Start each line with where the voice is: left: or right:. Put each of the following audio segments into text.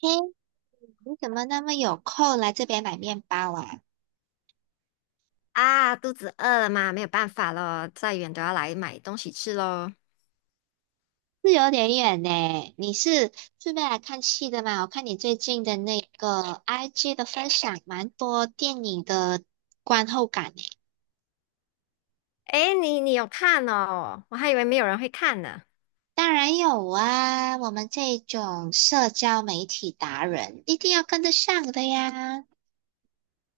right: 嘿，你怎么那么有空来这边买面包啊？
left: 啊，肚子饿了吗？没有办法咯，再远都要来买东西吃咯。
right: 是有点远呢。你是顺便来看戏的吗？我看你最近的那个 IG 的分享，蛮多电影的观后感呢。
left: 诶，你有看哦？我还以为没有人会看呢。
right: 当然有啊，我们这种社交媒体达人一定要跟得上的呀。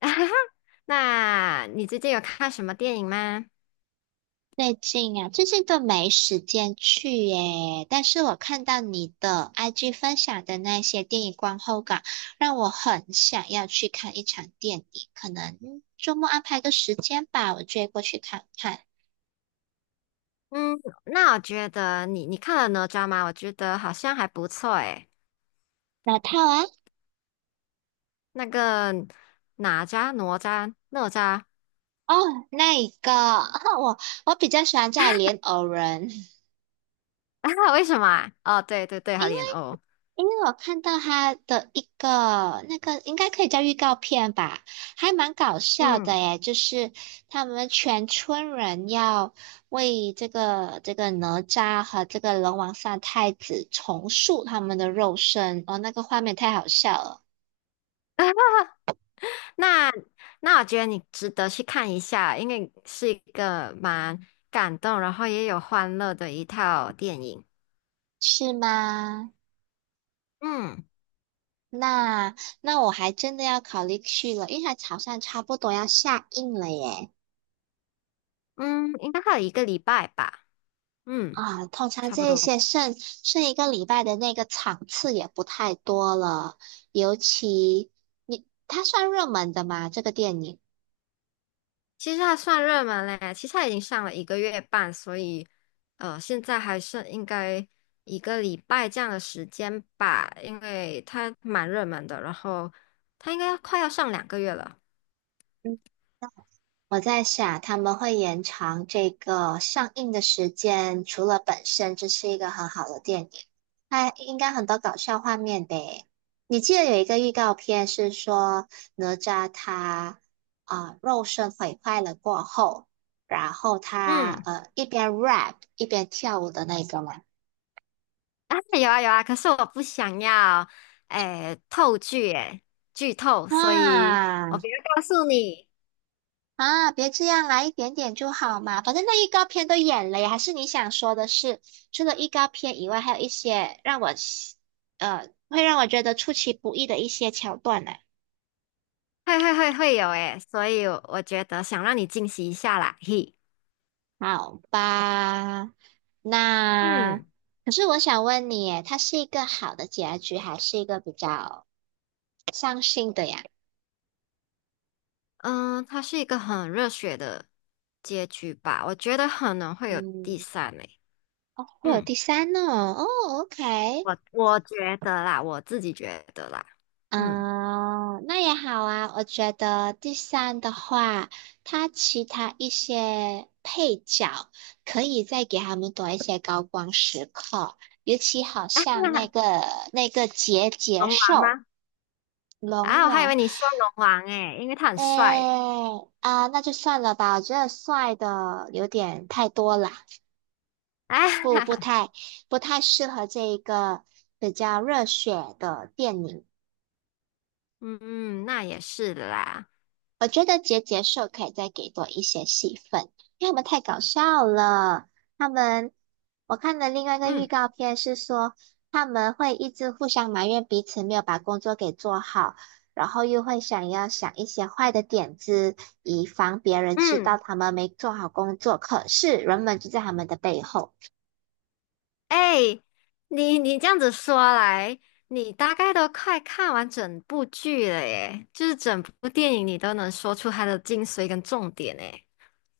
left: 那你最近有看什么电影吗？
right: 最近啊，最近都没时间去耶。但是我看到你的 IG 分享的那些电影观后感，让我很想要去看一场电影。可能周末安排个时间吧，我追过去看看。
left: 嗯，那我觉得你看了哪吒吗？我觉得好像还不错诶。
right: 哪套啊？
left: 那个哪吒、哪吒、哪吒，
right: 哦，那一个，我我比较喜欢叫莲藕人。
left: 为什么啊？哦，对对对，
right: 因
left: 他莲藕。哦。
right: 因为我看到他的一个那个应该可以叫预告片吧，还蛮搞笑的
left: 嗯，
right: 耶。就是他们全村人要为这个哪吒和这个龙王三太子重塑他们的肉身，哦，那个画面太好笑了，
left: 那那我觉得你值得去看一下，因为是一个蛮感动，然后也有欢乐的一套电影。
right: 是吗？
left: 嗯
right: 那那我还真的要考虑去了，因为它好像差不多要下映了耶。
left: 嗯，应该还有一个礼拜吧。嗯，
right: 啊，通常
left: 差不
right: 这
left: 多。
right: 些剩一个礼拜的那个场次也不太多了，尤其你它算热门的吗？这个电影？
left: 其实还算热门嘞，其实它已经上了一个月半，所以现在还剩应该一个礼拜这样的时间吧，因为它蛮热门的，然后它应该快要上2个月了。
right: 我在想，他们会延长这个上映的时间，除了本身这是一个很好的电影，它应该很多搞笑画面呗。你记得有一个预告片是说哪吒他肉身毁坏了过后，然后他
left: 嗯。
right: 一边 rap 一边跳舞的那个吗？
left: 啊，有啊有啊，可是我不想要，诶，透剧诶，剧透，所以
right: 啊！
left: 我不要告诉你，
right: 啊，别这样啦，一点点就好嘛。反正那预告片都演了呀，还是你想说的是，除了预告片以外，还有一些让我会让我觉得出其不意的一些桥段呢。
left: 会有诶，所以我觉得想让你惊喜一下啦，嘿，
right: 好吧，那
left: 嗯
right: 可是我想问你耶，它是一个好的结局，还是一个比较伤心的呀？
left: 嗯，他是一个很热血的结局吧，我觉得可能会有第
right: 嗯，
left: 三诶，
right: 会有
left: 嗯，
right: 第三呢？哦，OK。
left: 我觉得啦，我自己觉得啦，嗯，
right: 嗯，那也好啊。我觉得第三的话，它其他一些配角可以再给他们多一些高光时刻，尤其 好
left: 啊，
right: 像那个结节
left: 龙王
right: 兽
left: 吗？
right: 龙
left: 啊，我还以为
right: 王，
left: 你说龙王诶，因为他很帅，
right: 哎啊，那就算了吧。我觉得帅的有点太多了，
left: 啊。
right: 不
left: 哈
right: 不
left: 哈。
right: 太不太适合这一个比较热血的电影。
left: 嗯，嗯，那也是的啦。
right: 我觉得结节兽可以再给多一些戏份，因为他们太搞笑了。他们，我看的另外一个预
left: 嗯
right: 告片是说，他们会一直互相埋怨彼此没有把工作给做好，然后又会想要想一些坏的点子，以防别人知道
left: 嗯，
right: 他们没做好工作。可是人们就在他们的背后。
left: 哎，你这样子说来，你大概都快看完整部剧了耶，就是整部电影你都能说出它的精髓跟重点诶。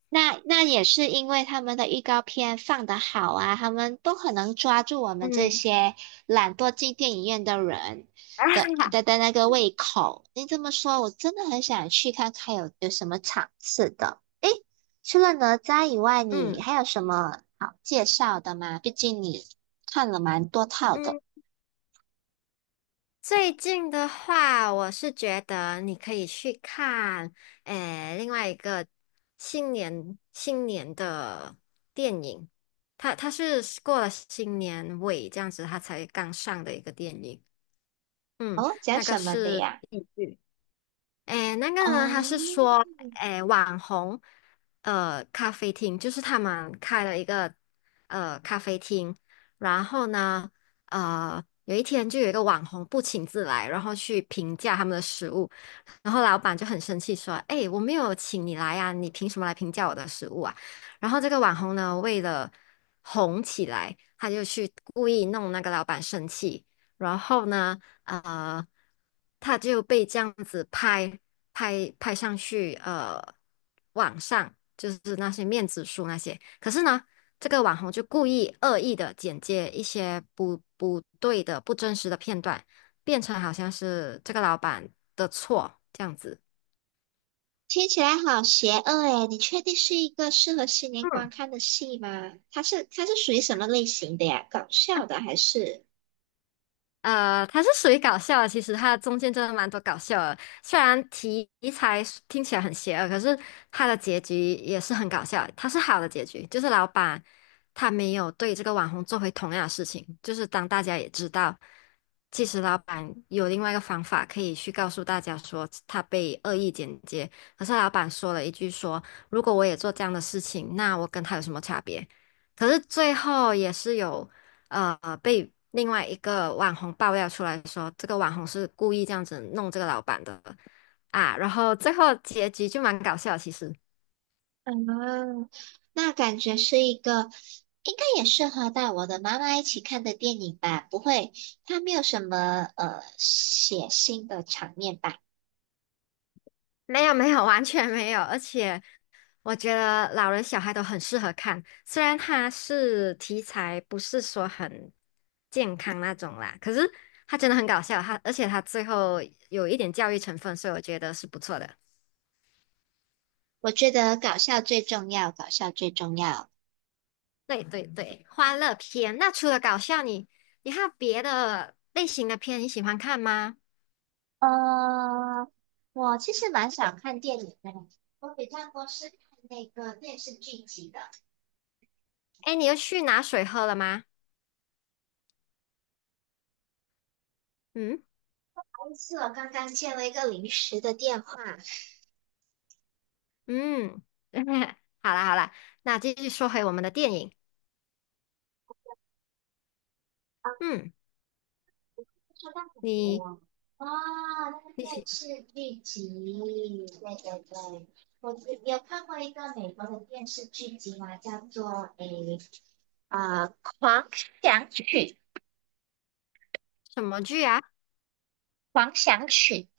right: 那也是因为他们的预告片放得好啊，他们都很能抓住我们这
left: 嗯，
right: 些懒惰进电影院的人 的
left: 啊，
right: 的的那个胃口。你这么说，我真的很想去看看有什么场次的。除了哪吒以外，你
left: 嗯
right: 还有什么好介绍的吗？毕竟你看了蛮多套的。
left: 嗯。最近的话，我是觉得你可以去看，诶，另外一个新年的电影，它是过了新年尾这样子，它才刚上的一个电影，嗯，
right: 哦，讲
left: 那个
right: 什么的
left: 是。
right: 呀？
left: 诶，那个呢，他是
right: 嗯，
left: 说，诶，网红，咖啡厅，就是他们开了一个咖啡厅，然后呢，有一天就有一个网红不请自来，然后去评价他们的食物，然后老板就很生气说，诶，我没有请你来呀，你凭什么来评价我的食物啊？然后这个网红呢，为了红起来，他就去故意弄那个老板生气。然后呢，呃，他就被这样子拍上去，网上就是那些面子书那些。可是呢，这个网红就故意恶意的剪接一些不对的、不真实的片段，变成好像是这个老板的错这样子。
right: 听起来好邪恶诶，你确定是一个适合新年观
left: 嗯。
right: 看的戏吗？它是属于什么类型的呀？搞笑的还是？
left: 它是属于搞笑的，其实它中间真的蛮多搞笑的。虽然题材是听起来很邪恶，可是它的结局也是很搞笑。它是好的结局，就是老板他没有对这个网红做回同样的事情，就是当大家也知道，其实老板有另外一个方法可以去告诉大家说他被恶意剪接，可是老板说了一句说，如果我也做这样的事情，那我跟他有什么差别？可是最后也是有。被另外一个网红爆料出来说，这个网红是故意这样子弄这个老板的啊，然后最后结局就蛮搞笑，其实
right: 啊，那感觉是一个应该也适合带我的妈妈一起看的电影吧？不会，它没有什么血腥的场面吧？
left: 没有没有完全没有，而且我觉得老人小孩都很适合看，虽然它是题材不是说很健康那种啦，可是它真的很搞笑，而且它最后有一点教育成分，所以我觉得是不错的。
right: 我觉得搞笑最重要，搞笑最重要。
left: 对对对，欢乐片。那除了搞笑，你还有别的类型的片你喜欢看吗？
right: 呃，我其实蛮想看电影的，我比较多是看那个电视剧集的。
left: 哎，你又去拿水喝了吗？嗯
right: 是司我刚刚接了一个临时的电话，
left: 嗯，好啦好啦，那继续说回我们的电影。嗯，
right: 收到什
left: 你
right: 么了？哦，
left: 你
right: 那个
left: 喜
right: 是剧集，对对对，我有看过一个美国的电视剧集嘛，叫做狂想曲》，
left: 什么剧啊？
right: 狂想曲，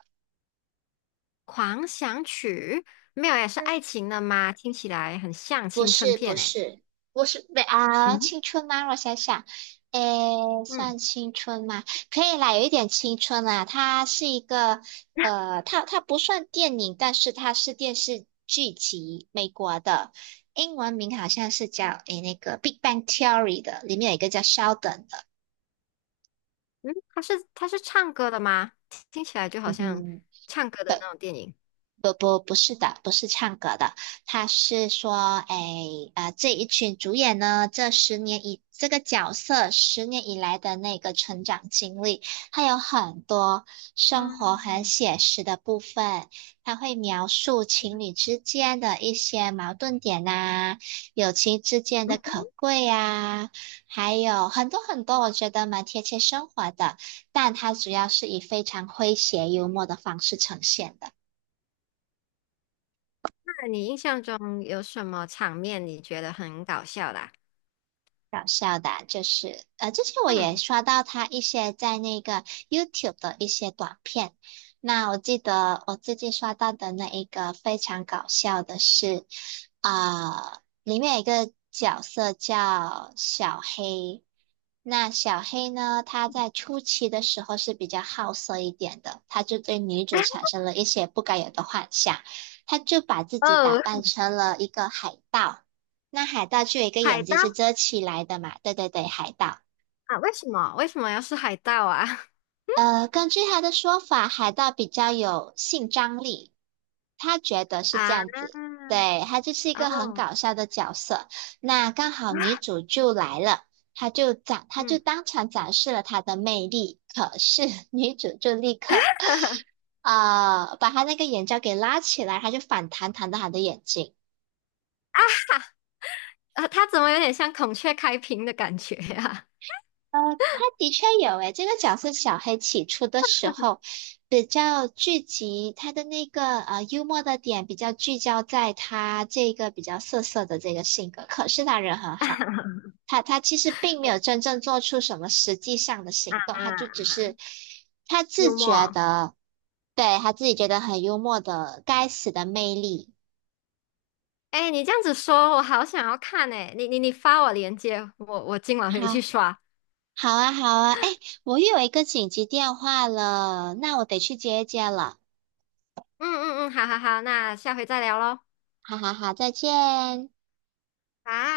left: 《狂想曲》没有也是
right: 嗯
left: 爱情的吗？听起来很像
right: 不
left: 青春
right: 是
left: 片
right: 不
left: 诶。
right: 是，不是没啊，
left: 嗯
right: 青春吗？我想想，诶，
left: 嗯
right: 算青春吗？可以啦，有一点青春啦。它是一个，它不算电影，但是它是电视剧集，美国的，英文名好像是叫《Big Bang Theory》的，里面有一个叫 Sheldon 的，
left: 嗯，它是唱歌的吗？听起来就好
right: 嗯
left: 像
right: 哼，
left: 唱歌的那种电影。
right: 不是的，不是唱歌的，他是说，哎，这一群主演呢，这十年以这个角色十年以来的那个成长经历，还有很多生活很
left: 嗯。
right: 写实的部分，他会描述情侣之间的一些矛盾点呐、友情之间的 可贵呀、还有很多很多，我觉得蛮贴切生活的，但它主要是以非常诙谐幽默的方式呈现的。
left: 那你印象中有什么场面你觉得很搞笑的啊？
right: 搞笑的啊就是之前我也
left: 嗯
right: 刷到他一些在那个 YouTube 的一些短片。那我记得我最近刷到的那一个非常搞笑的是，里面有一个角色叫小黑。那小黑呢，他在初期的时候是比较好色一点的，他就对女主产 生了一些不该有的幻想，他就把自己打
left: 哦，
right: 扮成了一个海盗。那海盗就有一个
left: 海
right: 眼
left: 盗
right: 睛是遮起来的嘛？对对对，海盗。
left: 啊？为什么？为什么要是海盗啊？
right: 根据他的说法，海盗比较有性张力，他觉得是这
left: 啊，
right: 样子。对，他就是一个很
left: 哦，
right: 搞笑的角色。那刚好女 主就来了，他就
left: 嗯，
right: 当场展示了他的魅力。可是 女主就立刻把他那个眼罩给拉起来，他就反弹弹到他的眼睛。
left: 啊，他怎么有点像孔雀开屏的感觉呀、
right: 呃，他的确有诶，这个角色小黑起初的时候比较聚集他的那个幽默的点，比较聚焦在他这个比较涩涩的这个性格。可是他人很好，他其实并没有真正做出什么实际上的
left: 啊？
right: 行动，他就只
left: 啊
right: 是他自
left: 幽
right: 觉
left: 默。
right: 的，对，他自己觉得很幽默的该死的魅力。
left: 哎，你这样子说，我好想要看哎！你发我链接，我今晚回去
right: 好，
left: 刷。
right: 好啊，好啊，哎，我有一个紧急电话了，那我得去接一接了。
left: 嗯嗯嗯，好好好，那下回再聊喽。
right: 哈哈哈！再见。
left: 啊。